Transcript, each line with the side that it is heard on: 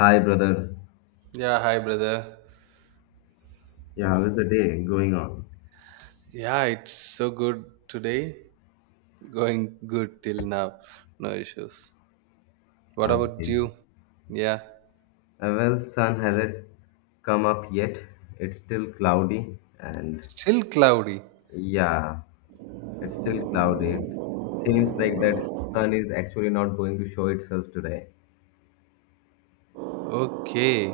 left: Hi, brother.
right: Yeah, hi brother.
left: Yeah, how is the day going on?
right: Yeah, it's so good today. Going good till now. No issues. What about
left: Okay.
right: you? Yeah.
left: Well, sun hasn't come up yet. It's still cloudy, and
right: Still cloudy.
left: yeah, it's still cloudy. It seems like that sun is actually not going to show itself today.
right: Okay.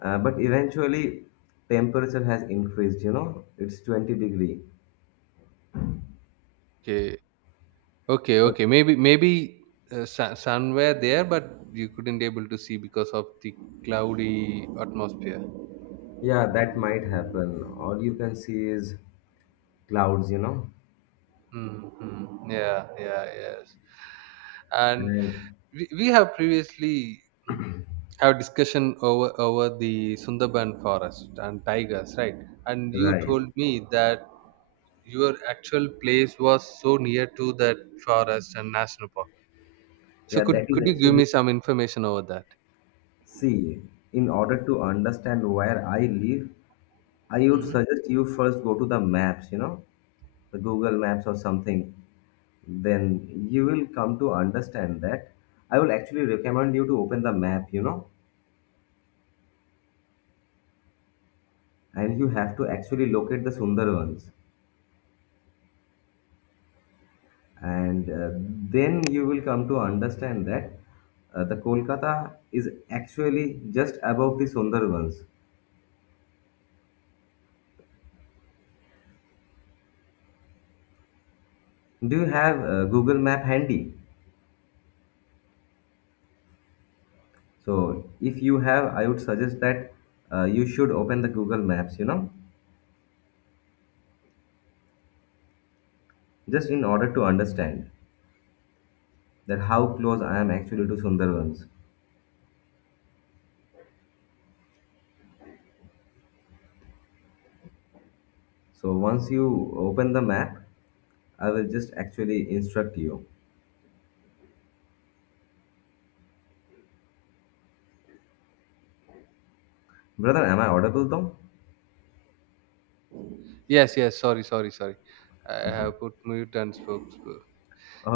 left: But eventually, temperature has increased. You know, it's 20 degree.
right: Okay. Okay,
left: But
right: okay. Maybe somewhere there but you couldn't able to see because of the cloudy atmosphere.
left: yeah, that might happen. All you can see is clouds. You know,
right: Mm-hmm. Yeah, yeah, yes. And
left: and
right: we have previously have discussion over the Sundarban forest and tigers, right? And you
left: right.
right: told me that your actual place was so near to that forest and national park. So
left: Yeah, that
right: could
left: is
right: could you give
left: actually
right: me some information over that?
left: See, In order to understand where I live, I would
right: Hmm.
left: suggest you first go to the maps, the Google Maps or something. Then you will come to understand that. I will actually recommend you to open the map, and you have to actually locate the Sundarbans. And then you will come to understand that the Kolkata is actually just above the Sundarbans. Do you have Google Map handy? So if you have, I would suggest that you should open the Google Maps, just in order to understand that how close I am actually to Sundarbans. So once you open the map, I will just actually instruct you. Brother, am I audible though?
right: Yes, yes. Sorry, sorry, sorry. I
left: Okay.
right: have put mute and spoke.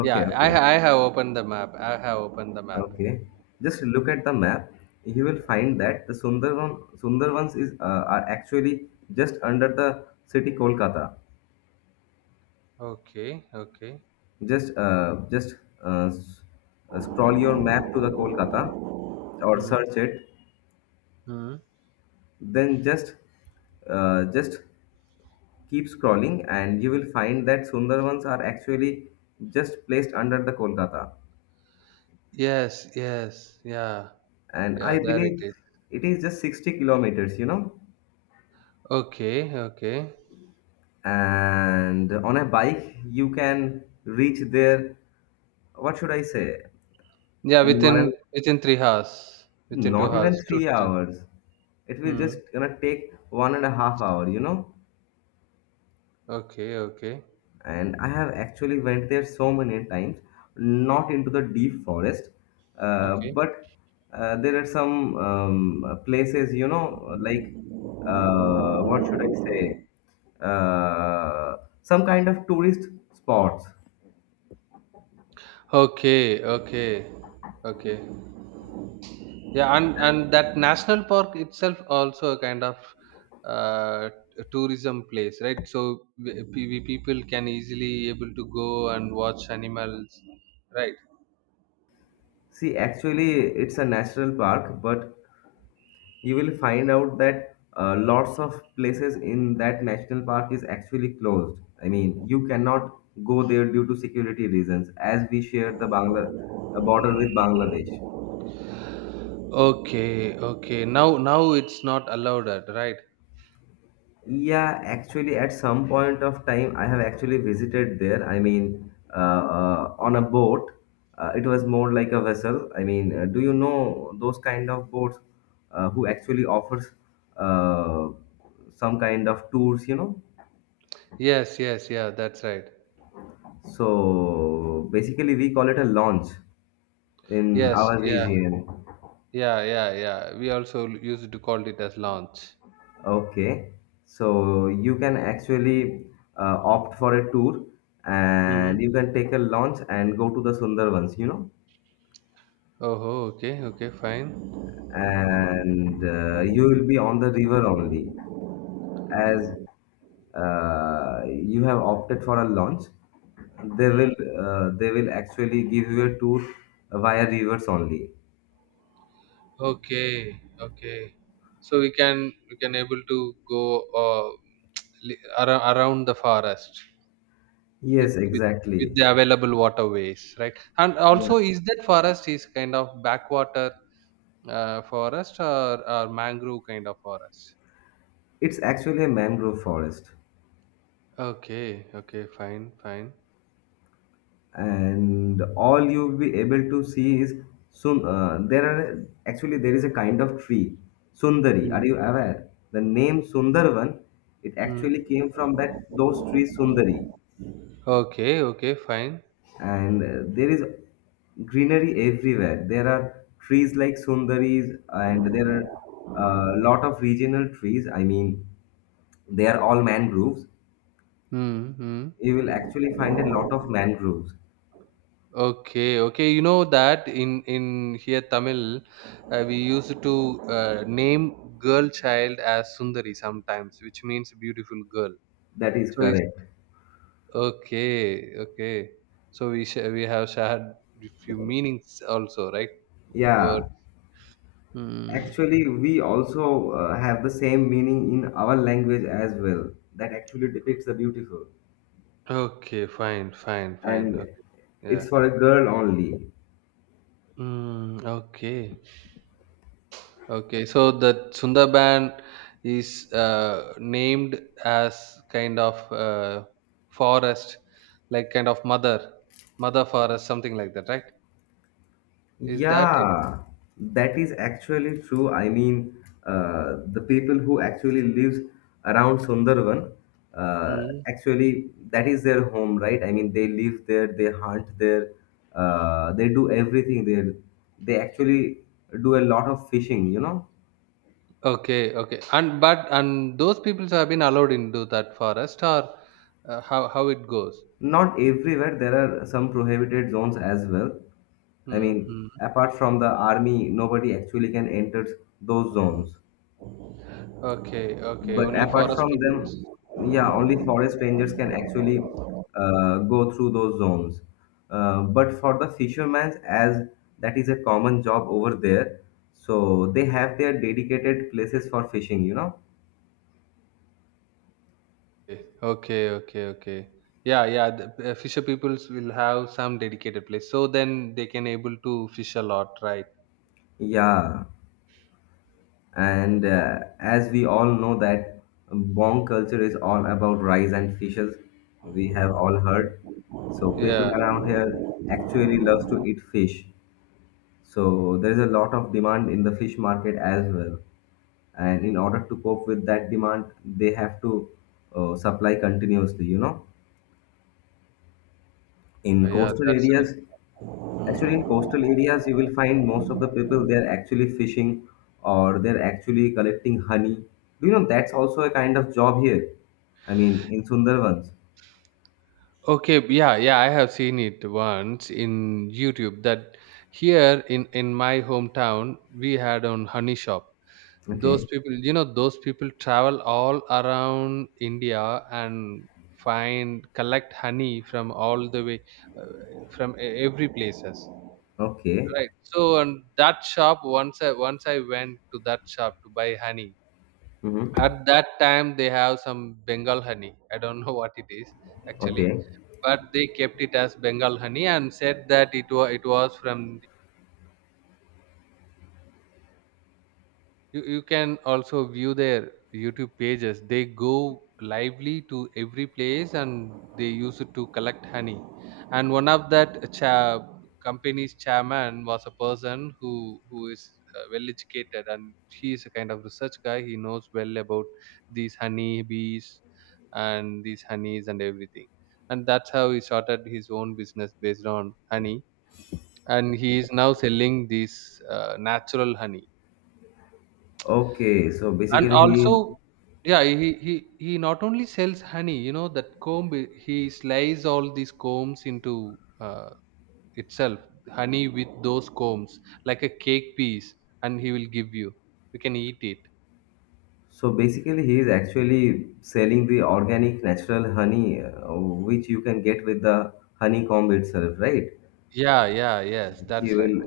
right: Yeah, I
left: okay,
right: ha- I have opened the map. I have opened the map.
left: okay. Just look at the map. You will find that the Sundarbans is are actually just under the city Kolkata.
right: Okay, okay.
left: Just uh, just uh, s- Scroll your map to the Kolkata or
right: Hmm.
left: search it.
right: Hmm.
left: Then just keep scrolling, and you will find that Sundarbans are actually just placed under the Kolkata.
right: Yes, yes. Yeah,
left: And
right: yeah.
left: I
right: There it
left: believe
right: is.
left: it is just 60 kilometers, you know.
right: Okay, okay.
left: And on a bike, you can reach there, what should I say,
right: Yeah,
left: in one
right: within
left: and
right: within 3 hours. Within 2
left: not
right: hours,
left: even
right: 2 to
left: three
right: 3.
left: hours. It will
right: Hmm.
left: just gonna take 1.5 hour, you know.
right: Okay, okay.
left: And I have actually went there so many times, not into the deep forest, uh,
right: Okay.
left: but uh, there are some places, you know, like what should I say some kind of tourist spots.
right: Okay, okay. Okay. Yeah, and that national park itself also a kind of uh tourism place, right? So we people can easily able to go and watch animals, right?
left: See, actually, it's a national park, but you will find out that lots of places in that national park is actually closed. I mean, you cannot go there due to security reasons, as we share the Bangla a border with Bangladesh.
right: Okay, okay. Now it's not allowed, at, right?
left: Yeah, actually, at some point of time, I have actually visited there. I mean, on a boat. It was more like a vessel. I mean, do you know those kind of boats who actually offers uh, some kind of tours? You know.
right: Yes, yes, yeah, that's right.
left: So basically, we call it a launch in
right: Yes,
left: our
right: yeah.
left: region.
right: Yeah, yeah, yeah. We also used to call it as launch.
left: Okay, so you can actually opt for a tour,
right: Mm.
left: and you can take a launch and go to the Sundarbans, you know,
right: Oh, okay, okay, fine.
left: and you will be on the river only, as you have opted for a launch. They will actually give you a tour via rivers only.
right: Okay, okay. So we can able to go around the forest with
left: Yes,
right: with with
left: exactly.
right: the available waterways, right? And
left: Yeah.
right: also, is that forest is kind of backwater forest or mangrove kind of forest?
left: It's actually a mangrove forest,
right: Okay, okay, fine, fine.
left: and all you'll be able to see is sun. There are actually there is a kind of tree, sundari.
right: Mm.
left: Are you aware? The name Sundarvan, it
right: Mm.
left: actually came from that those trees sundari,
right: Okay, okay, fine.
left: and there is greenery everywhere. There are trees like sundaris, and there are a lot of regional trees. I mean, they are all mangroves.
right: Mm-hmm.
left: You will actually find a lot of mangroves.
right: Okay, okay. You know that in here Tamil, we used to name girl child as Sundari sometimes, which means beautiful girl.
left: That is
right: So it's
left: correct.
right: Okay, okay. So we have shared a few meanings also, right? Word.
left: Yeah,
right: Hmm.
left: actually, we also have the same meaning in our language as well. That actually depicts the beautiful,
right: Okay, fine, fine, fine.
left: and
right: Okay,
left: it's
right: yeah.
left: for a girl only.
right: Mm, okay. Okay, so the Sundarban is named as kind of forest, like kind of mother forest, something like that, right? Is that it?
left: Yeah, that is actually true. I mean, the people who actually lives around Sundarban, uh,
right: Mm.
left: actually, that is their home, right? I mean, they live there, they hunt there, they do everything there. They actually do a lot of fishing, you know.
right: Okay, okay. And those people have been allowed into that forest, or how it goes?
left: Not everywhere. There are some prohibited zones as well. I mean,
right: Mm-hmm.
left: apart from the army, nobody actually can enter those zones.
right: Okay, okay.
left: But
right: Only
left: apart
right: forest
left: from them,
right: people.
left: yeah, only forest rangers can actually go through those zones. But for the fishermen, as that is a common job over there, so they have their dedicated places for fishing, you know?
right: Okay, okay, okay. Yeah, yeah. The fisher peoples will have some dedicated place, so then they can able to fish a lot, right?
left: Yeah. And as we all know that Bong culture is all about rice and fishes, we have all heard. So people
right: Yeah,
left: around here actually loves to eat fish. So there is a lot of demand in the fish market as well. And in order to cope with that demand, they have to supply continuously, you know. In
right: yeah.
left: coastal
right: That's right.
left: areas, Actually, in coastal areas, you will find most of the people they are actually fishing or they're actually collecting honey. Do you know that's also a kind of job here? I mean, in Sundarbans.
right: Okay, yeah, yeah. I have seen it once in YouTube that here in my hometown we had on honey shop. Those
left: Okay,
right: people, you know, those people travel all around India and find collect honey from all the way from every places.
left: okay,
right: Right. So and that shop once I went to that shop to buy honey.
left: mm-hmm.
right: At that time they have some Bengal honey. I don't know what it is actually,
left: Okay,
right: but they kept it as Bengal honey and said that it was from you, you can also view their YouTube pages. They go lively to every place and they use it to collect honey, and one of that company's chairman was a person who is well educated, and he is a kind of research guy. He knows well about these honey bees and these honeys and everything, and that's how he started his own business based on honey, and he is now selling this natural honey.
left: okay. So
right: And
left: basically, he
right: also,
left: is
right: yeah, he not only sells honey, you know that comb, he slices all these combs into uh, itself, honey with those combs like a cake piece, and he will give You can eat it.
left: so basically he is actually selling the organic natural honey, which you can get with the honeycomb itself, right?
right: Yeah, yeah, yes,
left: He
right: that's right.
left: will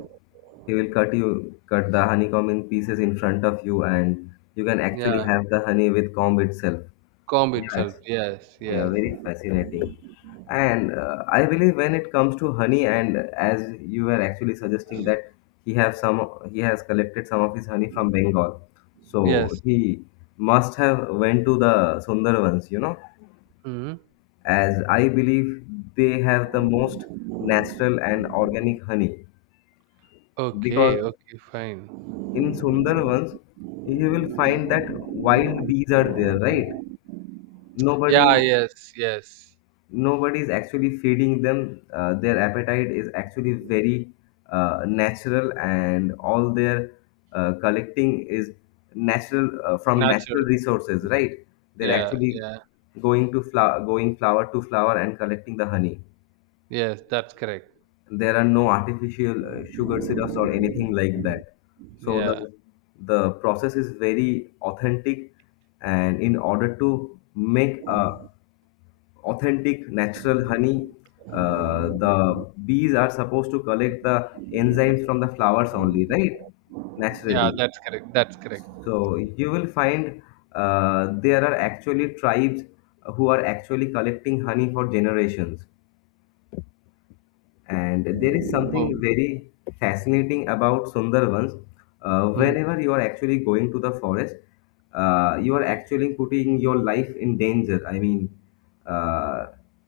left: he will cut you cut the honeycomb in pieces in front of you, and you can
right: Yeah,
left: actually have the honey with comb itself.
right: comb itself,
left: Yes,
right: yes,
left: yeah,
right: yes.
left: very fascinating. And I believe when it comes to honey, and as you were actually suggesting that he has collected some of his honey from Bengal, so
right: Yes.
left: he must have went to the Sundarbans, you know,
right: Hmm,
left: as I believe they have the most natural and organic honey,
right: okay,
left: because
right: okay, fine.
left: in Sundarbans, you will find that wild bees are there, right?
right: Yeah,
left: Nobody,
right: yes, yes.
left: nobody is actually feeding them. Their appetite is actually very natural, and all their collecting is natural, from natural
right: Natural.
left: resources, right? They're
right: Yeah,
left: actually
right: yeah,
left: going flower to flower and collecting the honey.
right: yes, that's correct.
left: There are no artificial sugar syrups or anything like that, so
right: Yeah,
left: the process is very authentic. And in order to make a authentic natural honey, the bees are supposed to collect the enzymes from the flowers only, right?
right: yeah,
left: Naturally.
right: that's correct, that's correct.
left: So you will find there are actually tribes who are actually collecting honey for generations. And there is
right: Oh.
left: something very fascinating about Sundarbans.
right: Hmm.
left: Whenever you are actually going to the forest, you are actually putting your life in danger. I mean, uh,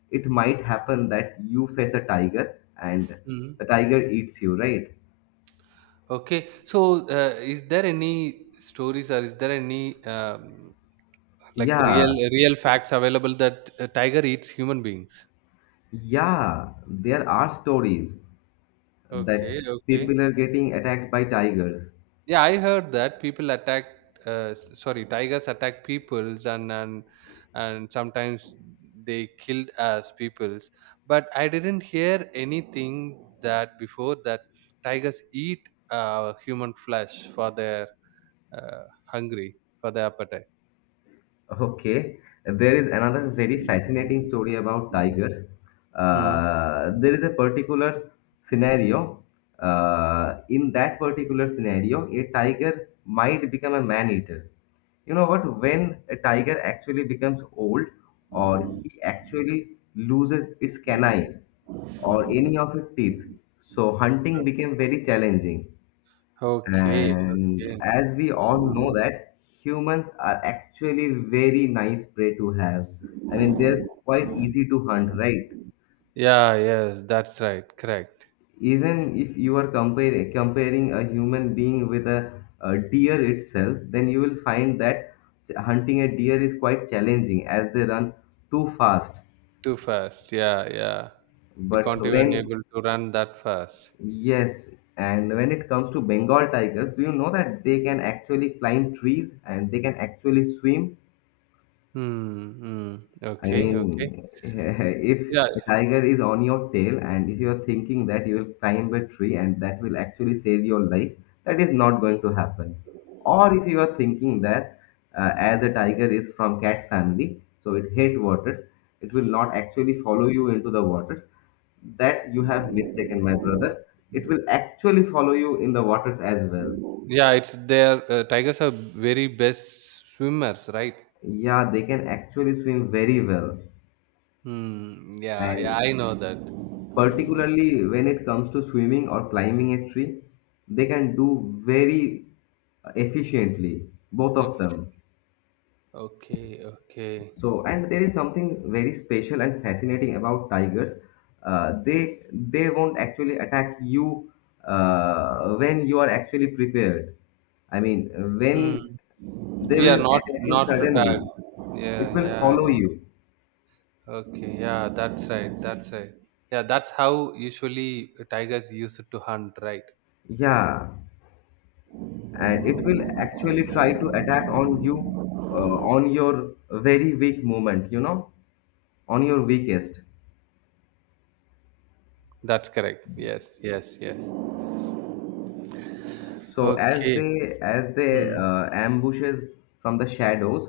left: it might happen that you face a tiger and
right: Mm.
left: the tiger eats you, right?
right: Okay. So, is there any stories or is there any like real
left: Yeah,
right: real facts available that a tiger eats human beings?
left: yeah, there are stories
right: Okay.
left: that people
right: Okay.
left: are getting attacked by tigers.
right: Yeah, I heard that people attack. Sorry, tigers attack peoples and sometimes they killed as peoples. But I didn't hear anything that before that tigers eat human flesh for their hungry for their appetite.
left: Okay, there is another very fascinating story about tigers.
right: Hmm.
left: There is a particular scenario. In that particular scenario, a tiger might become a man eater. You know what? When a tiger actually becomes old, or he actually loses its canine or any of its teeth, so hunting became very challenging.
right: Okay,
left: And
right: okay.
left: as we all know that humans are actually very nice prey to have. I mean, they're quite easy to hunt, right?
right: Yeah, yes, that's right. Correct.
left: Even if you are comparing a human being with a deer itself, then you will find that hunting a deer is quite challenging as they run too fast.
right: Too fast. Yeah, yeah. You
left: But
right: can't even
left: when,
right: able to run that fast.
left: yes, and when it comes to Bengal tigers, do you know that they can actually climb trees and they can actually swim?
right: Hmm. Hmm.
left: I
right: Okay, okay.
left: mean, if
right: Yeah,
left: a tiger is on your tail and if you're thinking that you will climb a tree and that will actually save your life, that is not going to happen. Or if you are thinking that as a tiger is from cat family, so it hate waters, it will not actually follow you into the waters. That you have mistaken, my brother. It will actually follow you in the waters as well.
right: yeah. It's their Tigers are very best swimmers, right?
left: Yeah, they can actually swim very well.
right: Hmm. Yeah, yeah.
left: And
right: I know that.
left: particularly when it comes to swimming or climbing a tree, they can do very efficiently, both
right: I
left: of
right: fish-
left: them.
right: Okay, okay.
left: So, and there is something very special and fascinating about tigers. They won't actually attack you when you are actually prepared. I mean,
right: Hmm.
left: when they
right: We
left: will
right: are not
left: attack you
right: not prepared.
left: suddenly,
right: Yeah,
left: it will
right: yeah,
left: follow
right: yeah.
left: you.
right: Okay, yeah. That's right. That's right. Yeah, that's how usually tigers used to hunt, right?
left: Yeah. And it will actually try to attack on you, on your very weak moment, you know, on your weakest.
right: That's correct. Yes, yes, yes.
left: So as
right: Okay.
left: they as they
right: Hmm.
left: uh, ambushes from the shadows.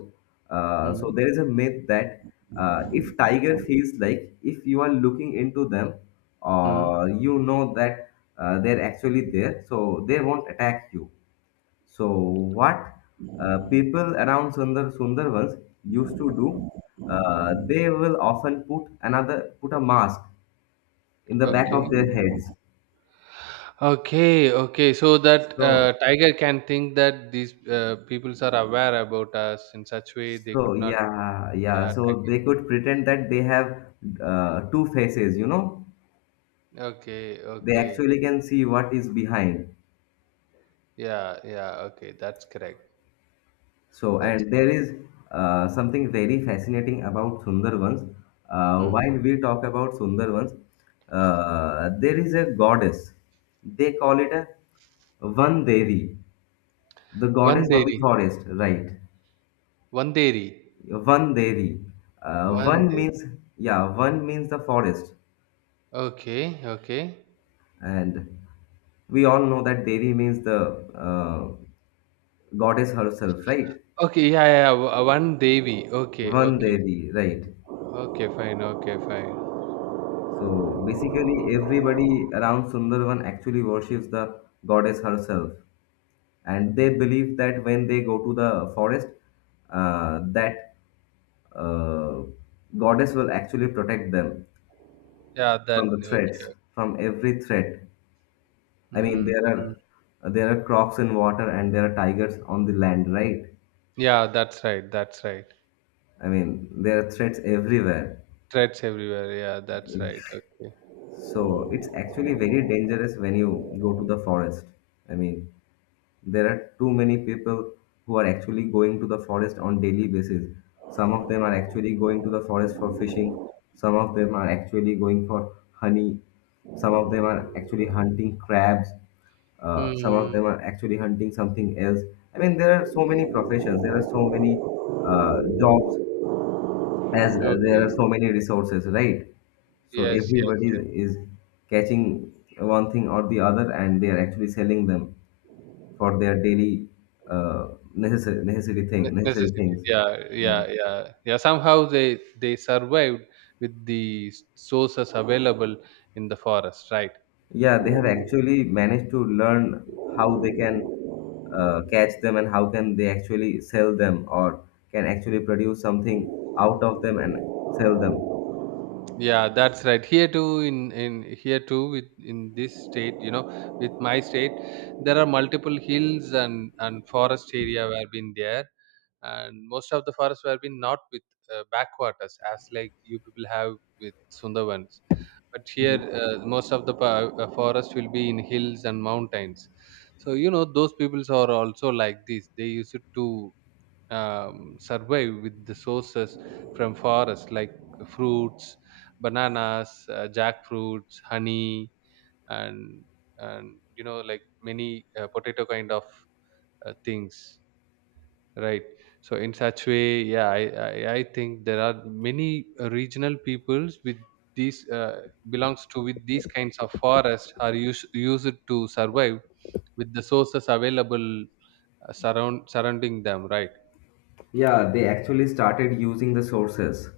left: So
right: Hmm.
left: there is a myth that if tiger feels like if you are looking into them,
right: Hmm.
left: or you know that they're actually there, so they won't attack you. So what people around Sundarvans used to do, they will often put a mask in the back
right: Okay.
left: of their heads.
right: Okay. Okay. So that
left: So
right: tiger can think that these peoples are aware about us in such way they
left: so
right: could not,
left: yeah yeah
right: yeah,
left: so
right: attack
left: they could pretend that they have two faces. You know,
right: it. Okay.
left: they
right: Okay.
left: actually can see what is behind.
right: Yeah. Yeah. Okay. That's correct.
left: So,
right: That's
left: and there
right: correct.
left: is something very fascinating about Sundarvans.
right: Hmm.
left: While we talk about Sundarvans, there is a goddess. They call it a Van Devi, the
right: One
left: goddess of the
right: dairy.
left: forest, right?
right: One dairy.
left: Van Devi. Uh,
right: One
left: one
right: day.
left: means, yeah, one means the forest.
right: Okay. Okay.
left: And we all know that Devi means the goddess herself, right?
right: Okay. Yeah. Yeah. Yeah. One Devi. Okay.
left: One
right: Okay.
left: Devi, right.
right: Okay. Fine. Okay. Fine.
left: So basically, everybody around Sundarban actually worships the goddess herself, and they believe that when they go to the forest, that uh, goddess will actually protect them
right: Yeah. That.
left: from the
right: Okay.
left: threats, from every threat. I mean,
right: Hmm.
left: there
right: Hmm.
left: are there are crocs in water and there are tigers on the land, right?
right: Yeah, that's right. That's right.
left: I mean, there are threats everywhere.
right: Threats everywhere. Yeah, that's right. Okay.
left: So it's actually very dangerous when you go to the forest. I mean, there are too many people who are actually going to the forest on daily basis. Some of them are actually going to the forest for fishing. Some of them are actually going for honey. Some of them are actually hunting crabs. Some
right: Hmm.
left: of them are actually hunting something else. I mean, there are so many professions. There are so many jobs as there are
right: Okay.
left: so many resources, right? So
right: Yes. Yes.
left: everybody is,
right: Yes.
left: is catching one thing or the other, and they are actually selling them for their daily uh, necessary
right: Necessities.
left: things.
right: Yeah.
left: Yeah,
right: Yeah. Yeah. Yeah. Somehow they survived with the sources available in the forest. Right.
left: yeah, they have actually managed to learn how they can catch them and how can they actually sell them or can actually produce something out of them and sell them.
right: Yeah, that's right. Here too, in here too, with in this state, you know, with my state, there are multiple hills and forest area where been there, and most of the forests were been not with backwaters as like you people have with Sundarbans. But here,
left: Mhm.
right: most of the forest will be in hills and mountains. So, you know, those peoples are also like this. They used to, survive with the sources from forests, like fruits, bananas, jackfruits, honey, and and you know, like, many potato kind of things, right? So in such way, yeah, I think there are many regional peoples with these belongs to with these kinds of forests are used to survive with the sources available surrounding them, right?
left: Yeah, they actually started using the sources.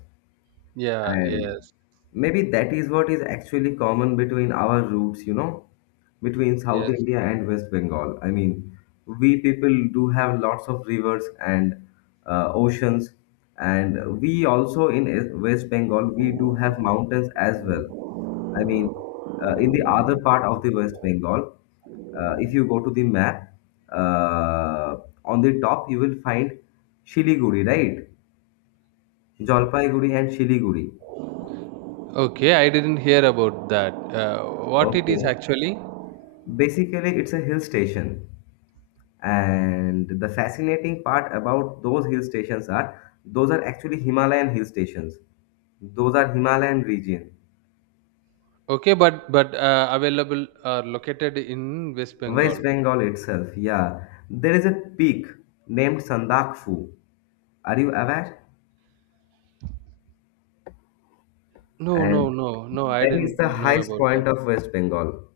right: Yeah.
left: And
right: Yes.
left: maybe that is what is actually common between our roots, you know, between South
right: Yes.
left: India and West Bengal. I mean, we people do have lots of rivers and oceans, and we also in West Bengal we do have mountains as well. I mean, in the other part of the West Bengal, if you go to the map, uh, on the top you will find Shiliguri, right? Jalpaiguri and Shiliguri.
right: Okay, I didn't hear about that. What it is
left: Okay,
right: actually?
left: basically, it's a hill station, and the fascinating part about those hill stations are those are actually Himalayan hill stations. Those are Himalayan region,
right: Okay, but available are located in West Bengal.
left: West Bengal itself. Yeah, there is a peak named Sandakfu. Are you aware?
right: No, no,
left: And
right: no, no. I
left: that is
right: didn't
left: the
right: know
left: highest
right: about that.
left: point of West Bengal.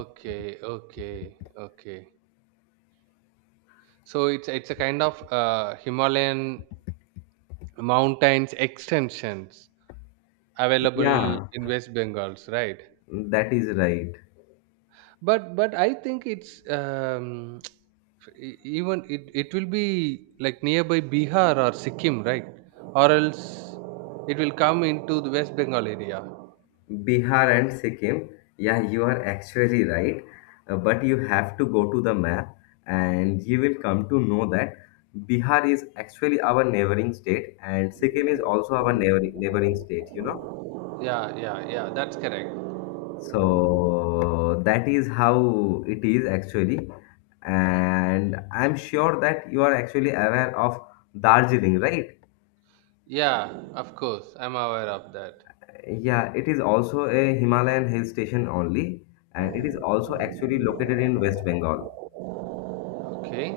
right: Okay, okay, okay. So it's a kind of Himalayan mountains extensions available
left: Yeah,
right: in West Bengals, right?
left: that is right.
right: But I think it's um, even it will be like nearby Bihar or Sikkim, right? Or else it will come into the West Bengal area.
left: Bihar and Sikkim. Yeah, you are actually right. But you have to go to the map and you will come to know that Bihar is actually our neighboring state and Sikkim is also our neighboring state, you know.
right: Yeah, yeah, yeah, that's correct.
left: So that is how it is actually. And I'm sure that you are actually aware of Darjeeling, right?
right: Yeah, of course I'm aware of that.
left: Yeah, it is also a Himalayan hill station only, and it is also actually located in West Bengal.
right: Okay,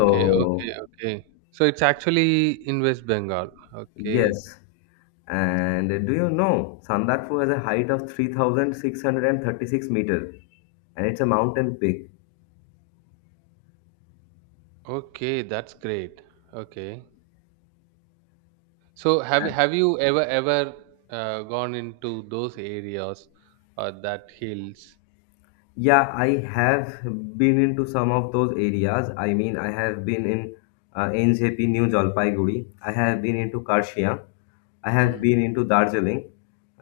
right: okay, okay. Okay, so it's actually in West Bengal. Okay.
left: yes. And do you know Sandarfu has a height of 3,636 meter and it's a mountain peak?
right: Okay, that's great. Okay. So have you ever gone into those areas or that hills?
left: Yeah, I have been into some of those areas. I mean, I have been in NJP, New Jalpaiguri. I have been into Karshia. I
right: Hmm.
left: have been into Darjeeling,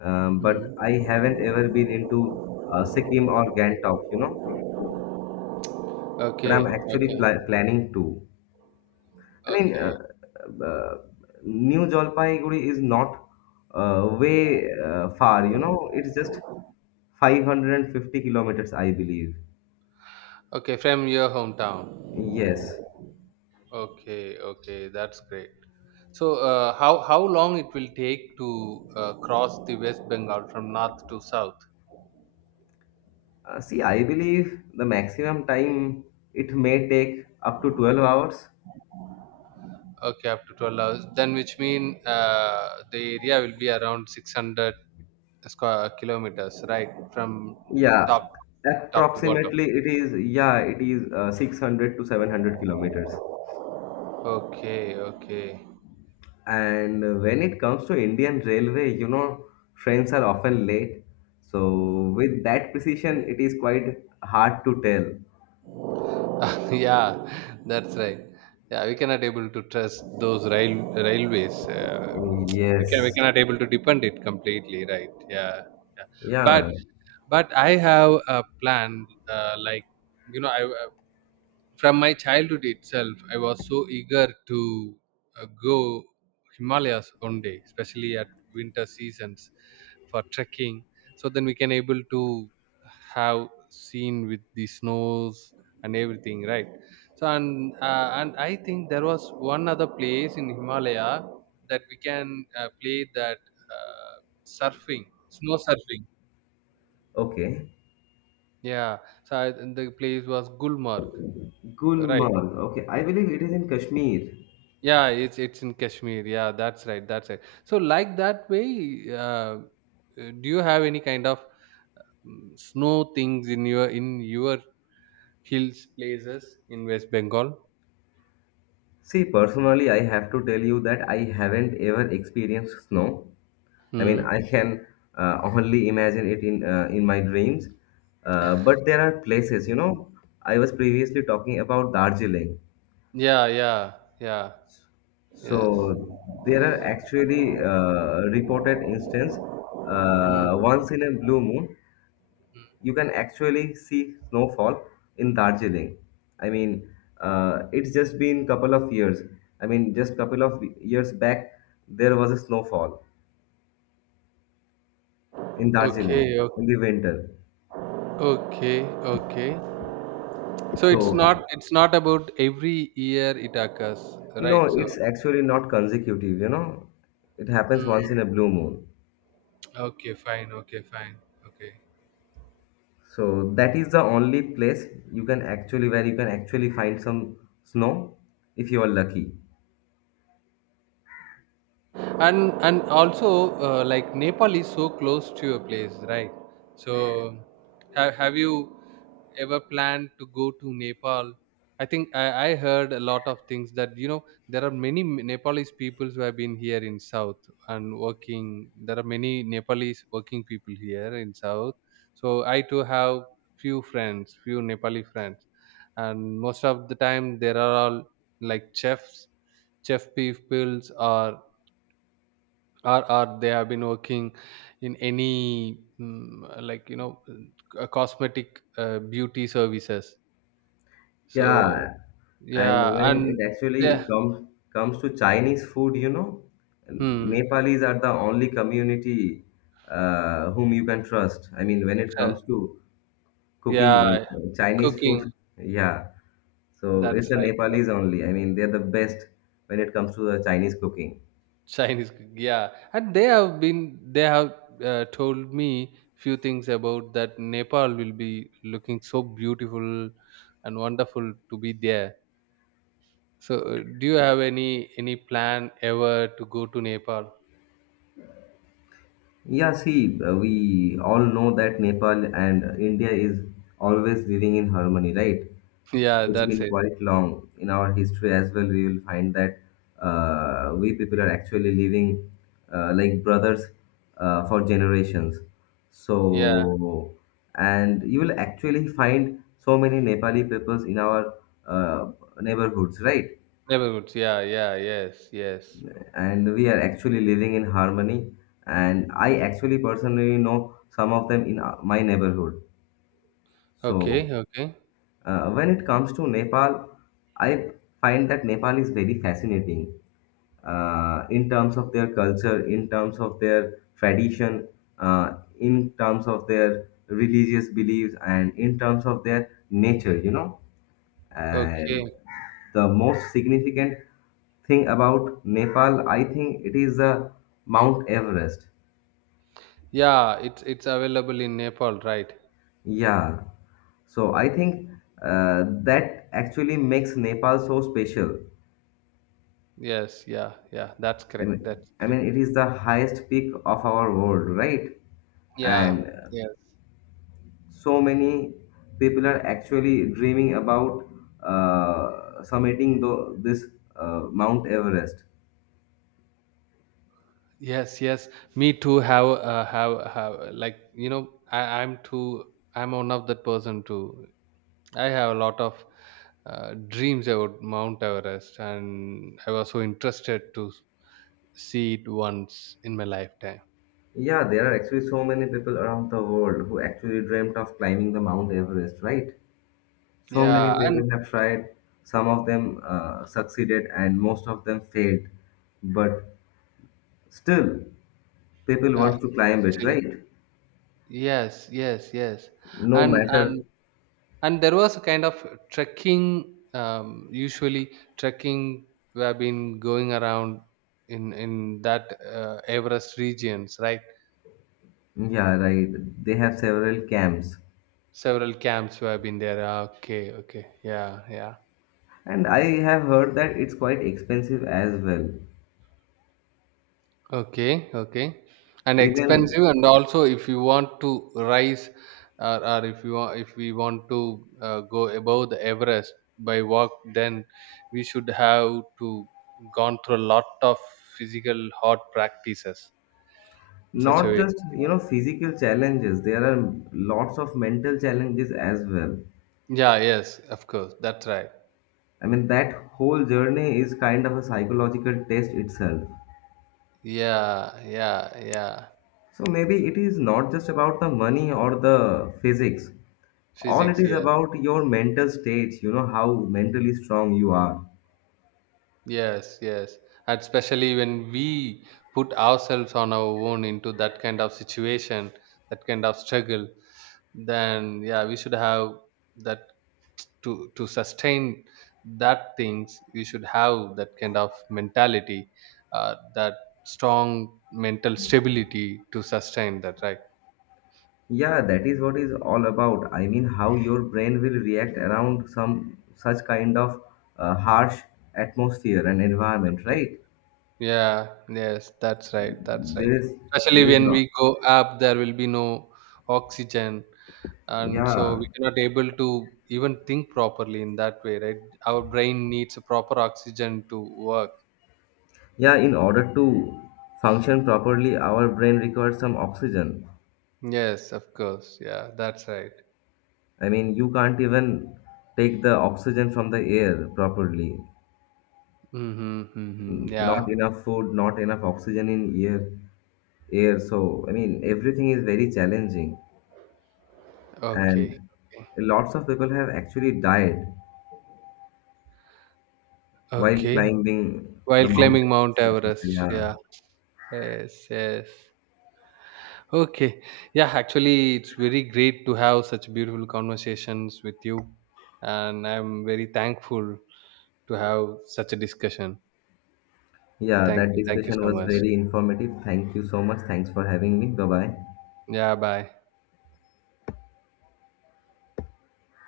left: but I
right: Hmm.
left: haven't ever been into Sikkim or Gangtok, you know. But
right: Okay,
left: I'm actually
right: okay,
left: planning to. I mean,
right: okay,
left: uh, uh, New Jalpaiguri is not way far, you know, it's just 550 kilometers, I believe.
right: okay. From your hometown.
left: Yes.
right: Okay, okay, that's great. So, how long it will take to cross the West Bengal from north to south?
left: See, I believe the maximum time it may take up to 12 hours.
right: Okay, up to 12 hours. Then, which mean the area will be around 600 square kilometers, right? From
left: Yeah,
right: top top to bottom.
left: approximately it is, yeah, it is 600 to 700 kilometers.
right: Okay, okay.
left: And when it comes to Indian Railway, you know, trains are often late. So with that precision, it is quite hard to tell.
right: Yeah, that's right. Yeah, we cannot able to trust those railways. We can we
left: Yes.
right: cannot able to depend it completely, right? Yeah, yeah. But
left: Yeah.
right: but I have a plan. Like, I from my childhood itself, I was so eager to go Himalayas one day, especially at winter seasons for trekking. So then we can able to have seen with the snows and everything, right? So and I think there was one other place in Himalaya that we can play that uh, surfing, snow surfing.
left: Okay.
right: Yeah. So the place was Gulmarg, right?
left: Gulmarg. Okay, I believe it is in Kashmir.
right: Yeah, it's in Kashmir. Yeah, that's right. That's right. So, like that way, do you have any kind of snow things in your hills places in West Bengal?
left: See, personally, I have to tell you that I haven't ever experienced snow. I mean,
right: Hmm.
left: I can only imagine it in my dreams. But there are places, you know. I was previously talking about Darjeeling.
right: Yeah, yeah, yeah.
left: So
right: Yes.
left: there are actually reported instance.
right: Hmm.
left: Once in a blue moon, you can actually see snowfall in Darjeeling. I mean, it's just been couple of years. I mean, just couple of years back, there was a snowfall in
right: Okay,
left: Darjeeling in the winter.
right: okay, okay. So it's
left: So uh,
right: not it's not about every year it occurs, right?
left: no,
right: So.
left: it's actually not consecutive. You know, it happens once
right: Hmm.
left: in a blue moon.
right: Okay, fine. Okay, fine. Okay.
left: So that is the only place you can actually where you can actually find some snow if you are lucky.
right: and also, like, Nepal is so close to your place, right? So have you ever planned to go to Nepal? I think I heard a lot of things that, there are many Nepalese peoples who have been here in south and working. There are many Nepalese working people here in south. So I too have few friends, few Nepali friends. And most of the time there are all like chef peoples, or or they have been working in any like, cosmetic beauty services. So,
left: Yeah, and
right: yeah.
left: when it
right: And yeah.
left: actually comes to Chinese food, you know,
right: Hmm,
left: Nepalis are the only community whom you can trust. I mean, when it
right: sure.
left: comes to cooking
right: Yeah,
left: Chinese
right: cooking.
left: food, yeah. So
right: That's
left: it's the
right: right, that-
left: Nepalis only. I mean, they're the best when it comes to the Chinese cooking.
right: Yeah, and they have told me few things about that Nepal will be looking so beautiful and wonderful to be there. So do you have any plan ever to go to Nepal?
left: Yeah, see, we all know that Nepal and India is always living in harmony, right?
right: Yeah,
left: It's
right: that's
left: been
right: it.
left: quite long in our history as well. We will find that we people are actually living like brothers for generations.
right: Yeah,
left: So, and you will actually find so many Nepali peoples in our uh, neighborhoods, right?
right: neighborhoods. Yeah, yeah, yes, yes.
left: And we are actually living in harmony. And I actually personally know some of them in my neighborhood.
right: Okay,
left: So
right: okay,
left: when it comes to Nepal, I find that Nepal is very fascinating in terms of their culture, in terms of their tradition, in terms of their religious beliefs, and in terms of their nature, you know, and
right: okay.
left: the most significant thing about Nepal, I think it is the Mount Everest.
right: Yeah, it's available in Nepal, right?
left: Yeah. So I think that actually makes Nepal so special.
right: Yes, yeah, yeah. That's
left: I
right: correct.
left: mean,
right: That's
left: I
right: correct.
left: mean, it is the highest peak of our world, right?
right: Yeah,
left: And
right: yes,
left: so many people are actually dreaming about summiting this Mount Everest.
right: yes, yes. Me too. Have like, I'm too. I'm one of that person too. I have a lot of dreams about Mount Everest, and I was so interested to see it once in my lifetime.
left: Yeah, there are actually so many people around the world who actually dreamt of climbing the Mount Everest, right? So many
right: Yeah, and.
left: people have tried, some of them succeeded, and most of them failed. But still, people
right: Yeah,
left: want to climb it,
right: still.
left: right?
right: Yes, yes, yes.
left: No
right: And
left: matter,
right: and and there was a kind of trekking. Usually, trekking we have been going around in that Everest regions, right?
left: yeah, right. They have several camps.
right: Several camps we have been there. Ah, okay, okay, yeah, yeah.
left: And I have heard that it's quite expensive as well.
right: Okay, okay. And
left: Even
right: expensive and also, if you want to rise, or if you want, if we want to go above the Everest by walk, then we should have to gone through a lot of physical hard practices in such a
left: not
right: way.
left: just, you know, physical challenges, there are lots of mental challenges as well.
right: Yeah, yes, of course. That's right.
left: I mean, that whole journey is kind of a psychological test itself.
right: Yeah, yeah, yeah.
left: So maybe it is not just about the money or the physics. All it
right: Physics,
left: is
right: yeah.
left: about your mental state, you know, how mentally strong you are.
right: Yes, yes. And especially when we put ourselves on our own into that kind of situation, that kind of struggle, then yeah, we should have that to sustain that things. We should have that kind of mentality, that strong mental stability to sustain that, right?
left: Yeah, that is what is all about. I mean, how your brain will react around some such kind of harsh atmosphere and environment, right?
right: Yeah, yes, that's right, that's right.
left: There is,
right: Especially
left: there is
right: when
left: not.
right: we go up, there will be no oxygen, and so
left: Yeah.
right: we cannot able to even think properly in that way, right? Our brain needs a proper oxygen to work.
left: Yeah, in order to function properly, our brain requires some oxygen.
right: Yes, of course, yeah, that's right.
left: I mean, you can't even take the oxygen from the air properly.
right: Mhm, mhm. Yeah.
left: Not enough food, not enough oxygen in air. Air. So I mean, everything is very challenging, and
right: Okay. Okay.
left: lots of people have actually died while
right: Okay.
left: climbing
right: While
left: the
right: climbing
left: mountain.
right: Mount Everest.
left: Yeah,
right: Yeah. Yes. Yes. Okay. Yeah. Actually, it's very great to have such beautiful conversations with you, and I'm very thankful to have such a discussion.
left: yeah.
right: Thank
left: That
right: you. Thank you
left: discussion
right: so
left: was
right: much.
left: very informative. Thank you so much. Thanks for having me. Bye bye.
right: Yeah. Bye.